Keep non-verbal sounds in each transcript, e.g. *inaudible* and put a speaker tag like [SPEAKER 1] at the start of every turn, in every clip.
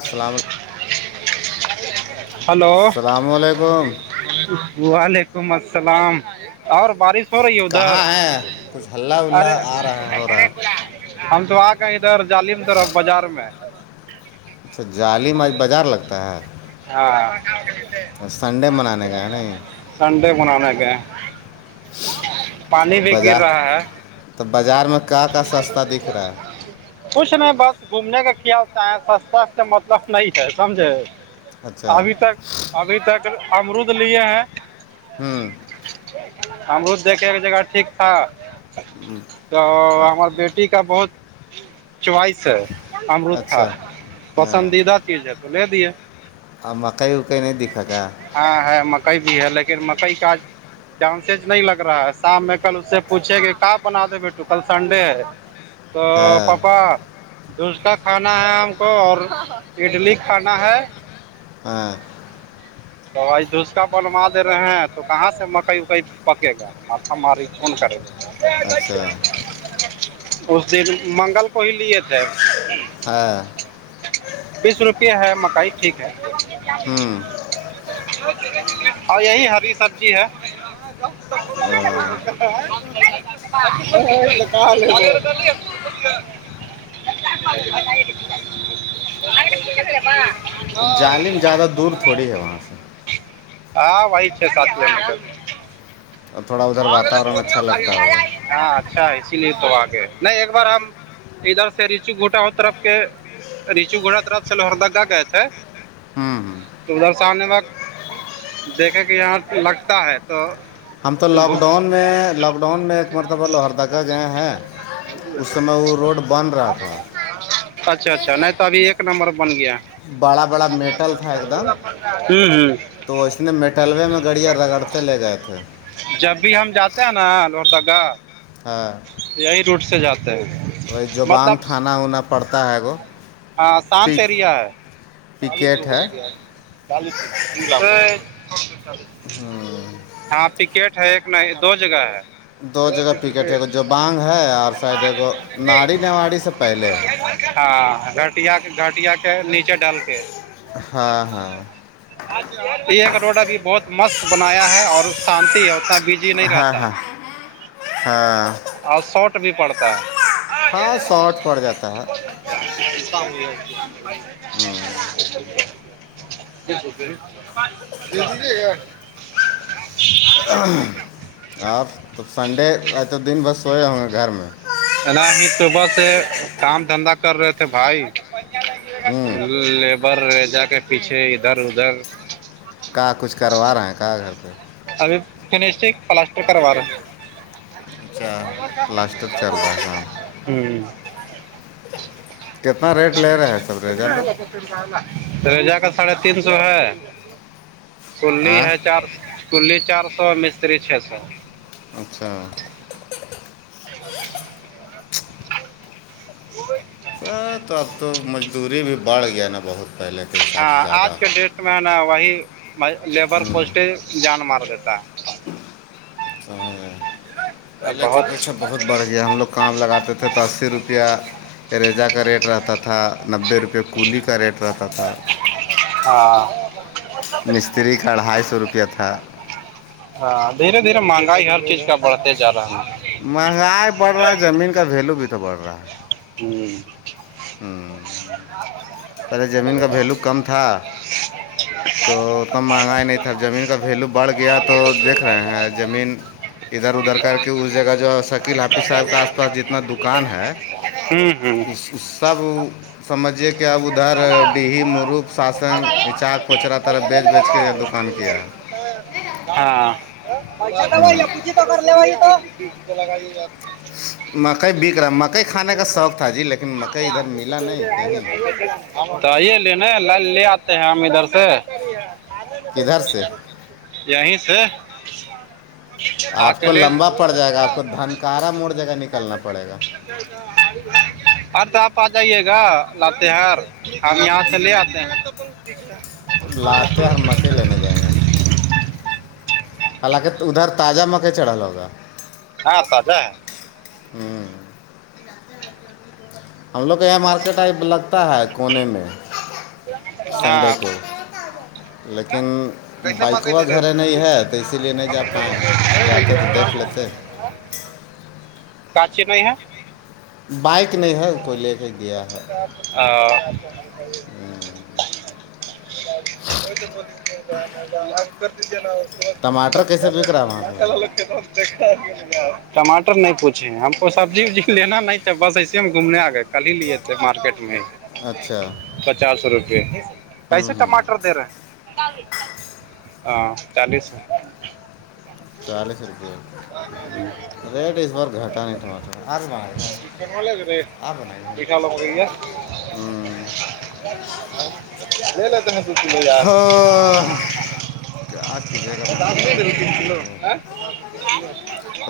[SPEAKER 1] السلام علیکم
[SPEAKER 2] ہلو
[SPEAKER 1] السلام علیکم
[SPEAKER 2] وعلیکم السلام اور بارش ہو رہی ہے ادھر
[SPEAKER 1] کہاں ہیں کچھ ہلہ الا
[SPEAKER 2] ارے
[SPEAKER 1] آ رہا ہے ہو رہا ہے
[SPEAKER 2] ہم تو آ گئے ادھر جالیم طرف بازار میں
[SPEAKER 1] ظالم اج بازار لگتا ہے
[SPEAKER 2] ہاں
[SPEAKER 1] سنڈے منانے کا ہے نہیں
[SPEAKER 2] سنڈے بنانے کے
[SPEAKER 1] بار
[SPEAKER 2] رہا ہے
[SPEAKER 1] تو بازار میں کا کا سستا دکھ رہا ہے
[SPEAKER 2] کچھ نہیں بس گھومنے کا کیایالتایں سستا سے مطلب نہیں ہے سمجھے
[SPEAKER 1] اچھا
[SPEAKER 2] ابھی تک ابھی تک امرود لیے ہیں
[SPEAKER 1] ہاں
[SPEAKER 2] ہم روز دیکھنے کی جگہ ٹھیک تھا
[SPEAKER 1] ہوں
[SPEAKER 2] تو ہمار بیٹٹی کا بہت چوائس ہے امرت تھا
[SPEAKER 1] اچھا ہاں
[SPEAKER 2] پسندیدہ چیز ہے تو لے دیے
[SPEAKER 1] مکئی اکئی نہیں دیککھ گا
[SPEAKER 2] ہاں ہے مکئی بھی ہے لیکن مکئی کا چانسز نہیں لگ رہا ہے شام میں کل اس سے پوچھے کہ کا بنا د بیٹا تو کل سنڈے ہے تو
[SPEAKER 1] ہاں
[SPEAKER 2] پاپا دس کا کھانا ہے ہم کو اور اڈلی کھانا ہے
[SPEAKER 1] ہاں
[SPEAKER 2] توائی دھسکا بنوا دے رہے ہیں تو کہاں سے مکئی اکئی پکے گا ماتا ماری کون کرے گا
[SPEAKER 1] اچھا
[SPEAKER 2] اس دن منگل کو ہی لیے تھے
[SPEAKER 1] ہاں
[SPEAKER 2] بیس روپے ہے مکائی ٹھیک ہے
[SPEAKER 1] ہوں
[SPEAKER 2] اوراں یہی ہری سبزی ہے *inaudible* کار ب آگبا ہاں
[SPEAKER 1] جعلی میں زیادہ دور تھوڑی ہے وہاں سے
[SPEAKER 2] ہاں وہی چ ساتو م
[SPEAKER 1] اور تھوڑا ادھر واتاورن اچھا
[SPEAKER 2] گ
[SPEAKER 1] لگتا ہوگا
[SPEAKER 2] ہاں اچھا اسی لیے تو آگے نہیں ایک بار ہم ادھر سے ریچو گھٹا ہو ترف کے ریچو گھوڑا طرف سے لوہردا گا گئے تھے
[SPEAKER 1] ہوں ہوں
[SPEAKER 2] تو ادھر سے آنے وقت دیکھے کے یہاں لگتا ہے تو
[SPEAKER 1] ہم تو لاک
[SPEAKER 2] بھوک
[SPEAKER 1] ڈاؤن میں لاک ڈاؤن میں ایک مرتبہ لوہردگہ گئے ہیں اس سمے وہ روڈ بد رہا تھا
[SPEAKER 2] اچھا اچھا نہیں تو ابھی ایک نمبر بن گیا
[SPEAKER 1] بڑا بڑا میٹل تھا ایک دم
[SPEAKER 2] ہوں ہوں
[SPEAKER 1] تو اس نے میٹلوے میں گڑیا رگڑتے لے گئے تھے
[SPEAKER 2] جب بھی ہم جاتے ہیں نا لوٹ دگا
[SPEAKER 1] ہاں
[SPEAKER 2] یہی روٹ سے جاتے ہیں
[SPEAKER 1] تو وہی جوبانگ
[SPEAKER 2] مطلب
[SPEAKER 1] تھانہ اونا پڑتا ہے گو
[SPEAKER 2] ہاں شانت
[SPEAKER 1] پک
[SPEAKER 2] ایریا ہے چالیس
[SPEAKER 1] پکیٹ
[SPEAKER 2] روپ بول
[SPEAKER 1] ہے
[SPEAKER 2] چالیس روپ
[SPEAKER 1] ہاں
[SPEAKER 2] ہاں پکٹ ہے ایک نہیں دو جگہ ہے
[SPEAKER 1] دو جگہ پکیٹ ہے گو جوبانگ ہے
[SPEAKER 2] *inaudible*
[SPEAKER 1] اور سائڈ ہے گو ناڑی نواڑی سے پہلے ہے
[SPEAKER 2] ہاں گٹیا کے گٹیا کے نیچے ڈال کے
[SPEAKER 1] ہاں ہاں
[SPEAKER 2] یہ روڈ ا بھی بہت مست بنایا ہے اور شانتی ہے بزی نہیں
[SPEAKER 1] ہاں
[SPEAKER 2] رہتا
[SPEAKER 1] ہاں
[SPEAKER 2] ہے
[SPEAKER 1] ہاں
[SPEAKER 2] اور شاٹ بھی پڑتا ہے
[SPEAKER 1] خا شاٹ پڑ جاتا ہے
[SPEAKER 2] سامی ہو
[SPEAKER 1] ہوں
[SPEAKER 2] *unintelligible* ہاں
[SPEAKER 1] آپ تو سنڈے ا توا دن بس سوئے ہوں گے گھر میں
[SPEAKER 2] نہ ہی صبح سے کام دھندا کر رہے تھے بھائی
[SPEAKER 1] ہوں
[SPEAKER 2] لیبر رہ جا کے پیچھے ادھر ادھر
[SPEAKER 1] کہ کچھ کروا رہے ہیں کہاں گھر پہ
[SPEAKER 2] ابھی فشٹک پلاسٹر کروا رہا ہیں
[SPEAKER 1] اچھا پلاسٹر چل رہا ہے کام
[SPEAKER 2] ہوں
[SPEAKER 1] کتنا
[SPEAKER 2] *inaudible*
[SPEAKER 1] ریٹ لے رہے ہیں سب ریجا لوگ
[SPEAKER 2] تریجا کا ساڑھے تین سو ہے سولی ہے
[SPEAKER 1] آئیں
[SPEAKER 2] چار سو کلی چار سو مستری چھ سو
[SPEAKER 1] اچھا
[SPEAKER 2] *inaudible* وہ
[SPEAKER 1] اے تو اب تو مزدوری بھی بڑھ گیا نا بہت پہلے کے حساب سے
[SPEAKER 2] ہاں
[SPEAKER 1] زیادہ
[SPEAKER 2] آج کے ڈیٹ میں نا وہی لیبر کوسٹ جان مار دیتا ہے
[SPEAKER 1] *unintelligible* پہلے کے
[SPEAKER 2] بہت
[SPEAKER 1] اپیچھا بہت بڑھ گیا ہم لوگ کام لگاتے تھے تو اسی روپیہ اریزا کا ریٹ رہتا تھا نبے روپئے کولی کا ریٹ رہتا تھا
[SPEAKER 2] ہاں
[SPEAKER 1] مستری کا اڑھائی سو روپیہ تھا
[SPEAKER 2] ہاں دھیرے دھیرے مہنگائی ہر چیز کا بڑھتے جا رہا ہے
[SPEAKER 1] مہنگائی بڑھ رہا ہے زمین کا ویلو بھی تو بڑھ رہا ہے
[SPEAKER 2] ہوں
[SPEAKER 1] ہوں ارے زمین کا ویلو کم تھا
[SPEAKER 2] *inaudible*
[SPEAKER 1] تو اتنا مہنگا ہی نہیں تھاب زمین کا ویلو بڑھ گیا تو دیکھ رہے ہیں زمین ادھر ادھر کر کے اس جگہ جو شکیل حافیظ صاحب کے آس پاس جتنا دکان ہے
[SPEAKER 2] ہوں ہوں
[SPEAKER 1] اس سب *unintelligible* سمجھیے کہ اب ادھر ڈہی مرخ ساسن اچا کوچرا طرف بیچ بیچ کے فان کیا
[SPEAKER 2] ہاں
[SPEAKER 1] ہوں
[SPEAKER 2] پچی تو ل لگائی
[SPEAKER 1] مکئی بک رہا مکئی کھانے کا شوق تھا جی لیکن مکئی ادھر ملا نہیں کہیں
[SPEAKER 2] تو آئیے لنے ل لے آتے ہیں ہم ادھر سے
[SPEAKER 1] کدھر سے
[SPEAKER 2] یہیں سے *unintelligible*
[SPEAKER 1] آپ کو لمبا پڑ جائے گا آپ کو دھنکارا موڑ جگہ نکلنا پڑے گا
[SPEAKER 2] ار تو آپ آ جائیے گا لات ہار ہم یہاں سے لے آتے ہیں *unintelligible*
[SPEAKER 1] لاتے ہ ہم مکئی لینے جائیں گے حالانکہ ادھر تازہ مکئی چڑھا ل ہوگا
[SPEAKER 2] ہاں پجا
[SPEAKER 1] ہوں ہم لوگ کو یہاں مارکیٹ آ لگتا ہے کونے میں
[SPEAKER 2] ہاں کو
[SPEAKER 1] لیکن بائکوا
[SPEAKER 2] دے رہے
[SPEAKER 1] گھر
[SPEAKER 2] ہو
[SPEAKER 1] نہیں ہے تو اسی لیے نہیں جا پائائے جاتے تو دیکھ لیتے
[SPEAKER 2] کا چ نہیں ہے
[SPEAKER 1] بائک نہیں ہے اس کو لے کے گیا ہے
[SPEAKER 2] *unintelligible* آپ کر دیجے نا اس
[SPEAKER 1] ٹماٹر کیسے بک رہا ہے وہاں پہ
[SPEAKER 2] کے ٹماٹر نہیں پوچھ اچی ہم کو سبزی وبزی لینا نہیں ہے بس ایسے ہم گھومنے آ گئے کل ہی لیے تھے مارکیٹ میں
[SPEAKER 1] اچھا
[SPEAKER 2] پچاس روپے کیسے
[SPEAKER 1] ہوں ہوں
[SPEAKER 2] ٹماٹر دے رہے ہاں چالیس
[SPEAKER 1] چالیس روپے ریٹ اس بار گھٹا نہیں تھاج
[SPEAKER 2] ل کے رے بیھا لو م رہیا
[SPEAKER 1] ہوں
[SPEAKER 2] لے لیتے ہیں پ لے د
[SPEAKER 1] ہاں، کیا کیجیے گا مہنگائی تو ہے یہ ہے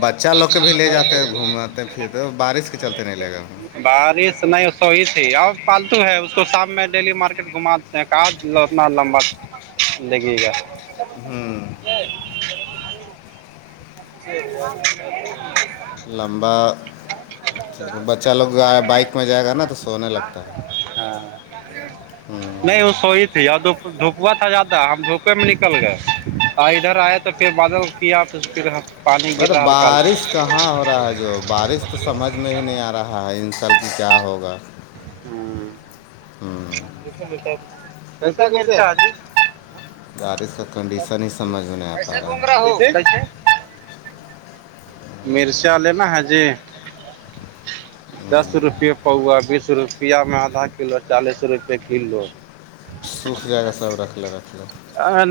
[SPEAKER 1] بچہ لوگ کے بھی لے جاتے ہیں گھوماتے پھرتے بارش چلتے نہیں لے گا
[SPEAKER 2] بارش نہیں سوی تھی اب پالتو ہے اس کو شام میں ڈیلی مارکیٹ گھما کا اتنا لمبا لگے گا
[SPEAKER 1] ہاں
[SPEAKER 2] *unintelligible*
[SPEAKER 1] لمبا بچہ لوگ بائک میں جائے گا نا تو سونے لگتا ہے
[SPEAKER 2] ہاں
[SPEAKER 1] ہوں
[SPEAKER 2] نہیں وہ سوی تھی دپوا تھا زیادہ ہم دھوپے میں نکل گئے ہ ادھر آیا تو پھر بادل کیا پھر پھر پانی گر رہا ہلکا ہلکا
[SPEAKER 1] رہاجب بارش تو سمجھ میں ہی نہیں آ رہا ہے انسلک کیا ہوگا
[SPEAKER 2] ہلکا
[SPEAKER 1] ہوں
[SPEAKER 2] *unintelligible*
[SPEAKER 1] بارش کا کنڈیشن ہی سمجھ میں نہیں آ پا رہا
[SPEAKER 2] سےومرا
[SPEAKER 1] ہے
[SPEAKER 2] ہو مرچ لےینا ہے جی دس روپے پؤوا بیس روپ روپیہ میں آدا کلو چالیس روپے کلو
[SPEAKER 1] سوکھ جا کےہ سب رکھل رکھل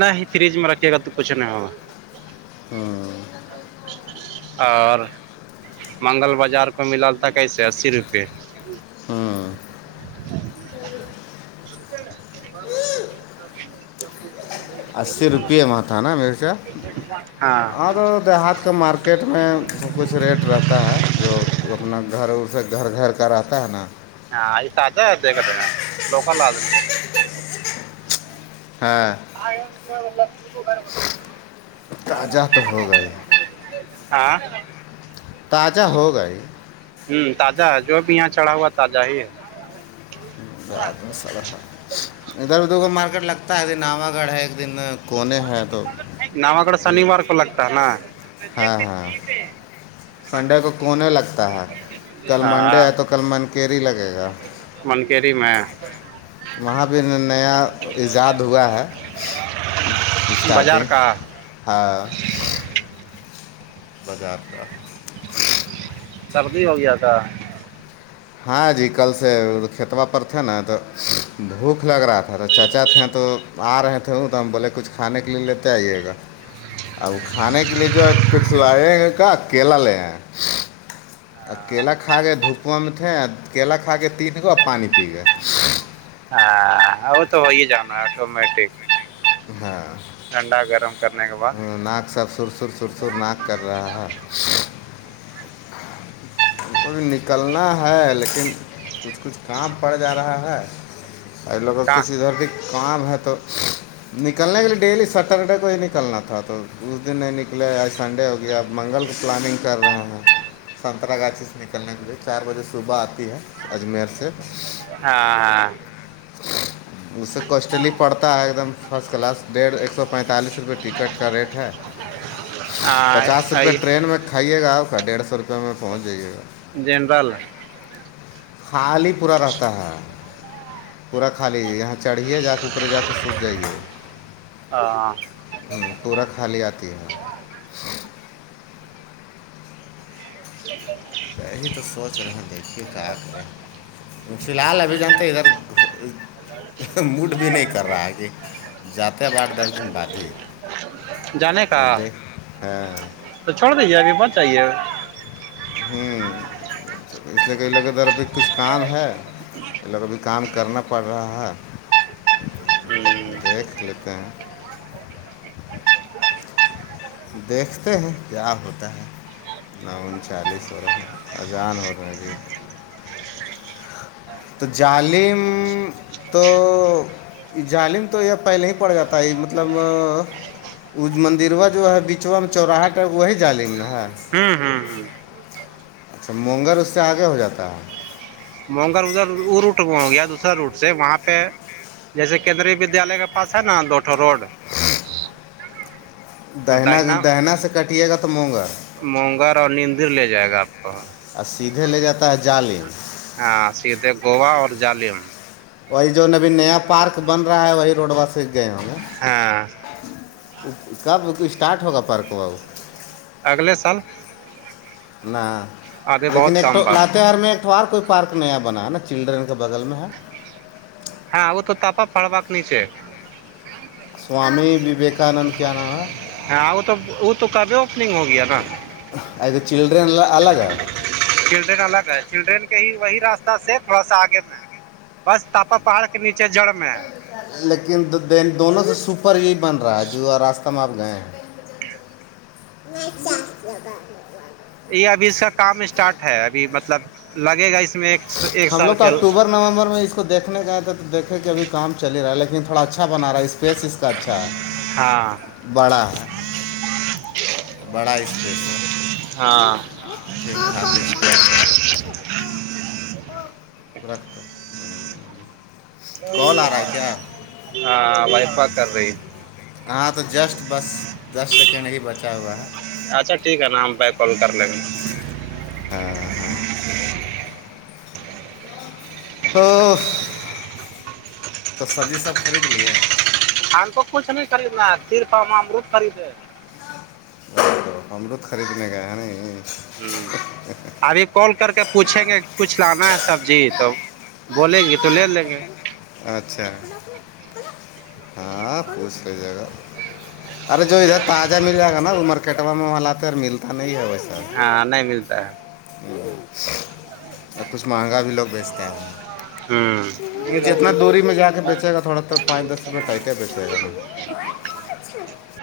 [SPEAKER 2] نہیں فریج میں رکھیے گا تو کچھ نہیں ہوگا
[SPEAKER 1] ہوں
[SPEAKER 2] اور منگل بازار کو ملال تھا کیسے اسی روپے
[SPEAKER 1] ہاں
[SPEAKER 2] *unintelligible*
[SPEAKER 1] ج اسی روپیے میں تھا نا میرے کیا
[SPEAKER 2] ہاں
[SPEAKER 1] ہ دیہات کا مارکیٹ مارکیٹ میں س کچھ ریٹ رہتا ہے جو اپنا گھر ا سے گھر گھر کا رہتا ہے نا
[SPEAKER 2] ہاں تازہ ہے دیکھتے ہیںا لوکل آدمی
[SPEAKER 1] ہاں
[SPEAKER 2] *unintelligible*
[SPEAKER 1] تازہ تو ہو گئے
[SPEAKER 2] ہاں
[SPEAKER 1] تازہ ہوگا ہی
[SPEAKER 2] ہوں تازہ ہے جو بھی یہاں چڑھا ہوا تازہ ہی ہے
[SPEAKER 1] بعات میں سرح ادھر ادھر کو مارکیٹ لگتا ہے دن نوا گڑھ ہے ایک دن کونے ہیں تو
[SPEAKER 2] نواگڑھ شنیوار لگتا ہے نا
[SPEAKER 1] ہاں ہاں سنڈے کو کونے لگتا ہے کل منڈے
[SPEAKER 2] ہاں
[SPEAKER 1] ہے تو کل منکیری لگے گا
[SPEAKER 2] منکیری میں
[SPEAKER 1] وہاں پہ نیا ایجاد ہوا ہے
[SPEAKER 2] بازار
[SPEAKER 1] اسٹارٹنگ
[SPEAKER 2] کا
[SPEAKER 1] ہاں بازار کا
[SPEAKER 2] سردی ہو گیا تھا
[SPEAKER 1] ہاں جی کل سے کھیتبا پر تھے نا تو بھوک لگ رہا تھا تو چچا تھے تو آ رہے تھے ہوں تو ہم بولے کچھ کھانے کے لیے لیتے آئیے گا اب کھانے کے لیے جو ہے کچھ لائےیں گے کیا کیلا لے کیلا کھا گیا دھوپواں میں تھے کیلا کھا کے تین گو اور پانی پی گئے
[SPEAKER 2] ہاں وہ تو ہو ہی جانا ہے آٹومیٹک
[SPEAKER 1] ہاں
[SPEAKER 2] ٹھنڈا گرم کرنے کے بعد
[SPEAKER 1] ناک سب سر سر سرسر ناک کر رہا ہے ہم کوبھی نکلنا ہے لیکن کچھ کچھ کام پڑ جا رہا ہے ا لے ب
[SPEAKER 2] کہاں
[SPEAKER 1] کچھ ادھر بھی کام ہے تو نکلنے کے لیے ڈیلی سٹرڈے کو ہی نکلنا تھا تو اس دن نہیں نکلے آج سنڈے ہو گیا آپ منگل کی پلاننگ کر رہے ہیں سنترا گاچھی سے نکلنے کے لیے چار بجے صبح آتی ہے اجمیر سے
[SPEAKER 2] ہاں ہاں
[SPEAKER 1] اسس کوسٹلی پڑتا ہے ایک دم فرسٹ کلاس ڈیڑھ ایک سو پینتالیس روپے ٹکٹ کا ریٹ ہے
[SPEAKER 2] ہاں
[SPEAKER 1] پچاس
[SPEAKER 2] ہاں
[SPEAKER 1] روپئے ٹرین میں کھائیے گا آپ کا ڈیڑھ سو روپے میں پہنچ جائیے گا
[SPEAKER 2] جنرل
[SPEAKER 1] خال ہی پورا رہتا ہے پورا کھا لیجیے یہاں چڑھھیے جا کے اوپرے جا کے سوکھ جائیے
[SPEAKER 2] ہاں
[SPEAKER 1] پورا خالی آتی ہے یہی تو سوچ رہے دیکھیے کایا کریں فی الحال ابھی جانتے ادھر موڈ بھی نہیں کر رہا ہے کہ جاتے ہیں ب آٹ دس دن بعد ہی
[SPEAKER 2] جانے کا
[SPEAKER 1] اب دیکھ ہاں
[SPEAKER 2] تو چھوڑ دیجے ابھی بچ جائیے
[SPEAKER 1] ہوں اس لیے کہ لے کےدھر بھی کچھ کام ہے لوگبھی کام کرنا پڑ رہا ہے
[SPEAKER 2] ہوں
[SPEAKER 1] دیکھ لیتے ہیں دیکھتے ہیں کیا ہوتا ہے نون چالیس ہو رہا ہے اجان ہو رہا ج تو جالم تو جظالم تو یہ پہلے ہی پڑ جاتا ہے مطلب مندروا جو ہے ب بیچوا میں چوراہاٹ ہے وہی جالیم نہ ہے
[SPEAKER 2] ہوں ہوں
[SPEAKER 1] اچھا مونگگر اس سے آگے ہو جاتا ہے
[SPEAKER 2] مگر ادھر وہ روٹ ہو گیا دوسرا روٹ سے وہاں پہ جیسے کیندری ودیالیہ کے پاس ہے نا لوٹو روڈ تو
[SPEAKER 1] دہنا
[SPEAKER 2] داہنا
[SPEAKER 1] دہنا سے کٹیے گا تو منگا
[SPEAKER 2] مونگر اور نیندر لے جائے گا آپ کو
[SPEAKER 1] اور سیدھے لے جاتا ہے جال
[SPEAKER 2] ہاں سیتے گوبا اور جالم
[SPEAKER 1] وہی جو نبی نیا پارک بن رہا ہے وہی روڈب سے گئے ہوںے
[SPEAKER 2] ہاں
[SPEAKER 1] کب اسٹارٹ ہوگا پرک بو
[SPEAKER 2] اگلے سال
[SPEAKER 1] نہ
[SPEAKER 2] ابھی
[SPEAKER 1] لیکن
[SPEAKER 2] بہت
[SPEAKER 1] ایکٹ
[SPEAKER 2] کم باقی
[SPEAKER 1] لاتار میں کٹوار کوئی پارک نیا بناا نا چلڈرین بغل میں ہے
[SPEAKER 2] ہاں ا وہ تو تاپا پڑوا نہیںچے
[SPEAKER 1] سوامی وویکانند کیا نام ہے
[SPEAKER 2] ہاں وہ تو وہ تو کبھی اوپننگ ہو گیا نا
[SPEAKER 1] ا تو چلڈرن الگ ہے
[SPEAKER 2] چلڈرین الگ ہے چلڈرین کے ہی وہی راستہ سے تھوڑا سا آگے میں بس تاپا پہاڑ کے نیچے جڑ میں ہے
[SPEAKER 1] لیکن د دونوں سے سپر یہی بن رہا ہے جو راستہ میں آپ گئے ہیں *unintelligible*
[SPEAKER 2] یہ ابھی اس کا کام اسٹارٹ ہے ابھی مطلب لگے گا اس میں ایک ایک
[SPEAKER 1] ہم
[SPEAKER 2] سال
[SPEAKER 1] لوگ کو
[SPEAKER 2] کے
[SPEAKER 1] اکتوبر نومبر میں دیکنے کے آئے تھا تو دیکے کہ ابھی کام چل رہا ہے لیکن تھوڑا اچھا بنا رہا ہے اسپیس اس اچھا
[SPEAKER 2] ہاں
[SPEAKER 1] بڑا ہے بڑا اسپیس ہے
[SPEAKER 2] ہاں
[SPEAKER 1] ٹھیکٹھاک اسپس رکھتے ہے کیا
[SPEAKER 2] ہاں وائفا کر رہی
[SPEAKER 1] ہاں تو جسٹ بس دس سیکنڈ ہی بچا ہوا ہے
[SPEAKER 2] اچھا ٹھیک ہے نا ہم پ کال کر لیں گے
[SPEAKER 1] ہاں ہاں تو سبزی سب خرید لیے
[SPEAKER 2] ہم تو کچھ نہیں خریدنا ہے صرپامروود خریدے
[SPEAKER 1] ہم لو تو خریدنے گئے ہیں ن
[SPEAKER 2] ابھی کال کر کے پوچھیں گے کچھ لانا ہے سبزی تو بولیں گے تو لے لیں گے
[SPEAKER 1] اچھا ہاں پوچھتے ج گا ارے جو ادھر تازہ مل جائے گا نا امر کٹوا میں وہا تو ملتا نہیں ہے ویسے
[SPEAKER 2] ہاں نہیں ملتا ہے
[SPEAKER 1] ہ اور کچھ مہنگا بھی لوگ بیچتے
[SPEAKER 2] ہے
[SPEAKER 1] ہیں
[SPEAKER 2] ہ
[SPEAKER 1] جتنا دوری میں جا کے بیچے گا تھوڑا تو پچ دس روپئے ٹائٹ ہے بیچے گا نا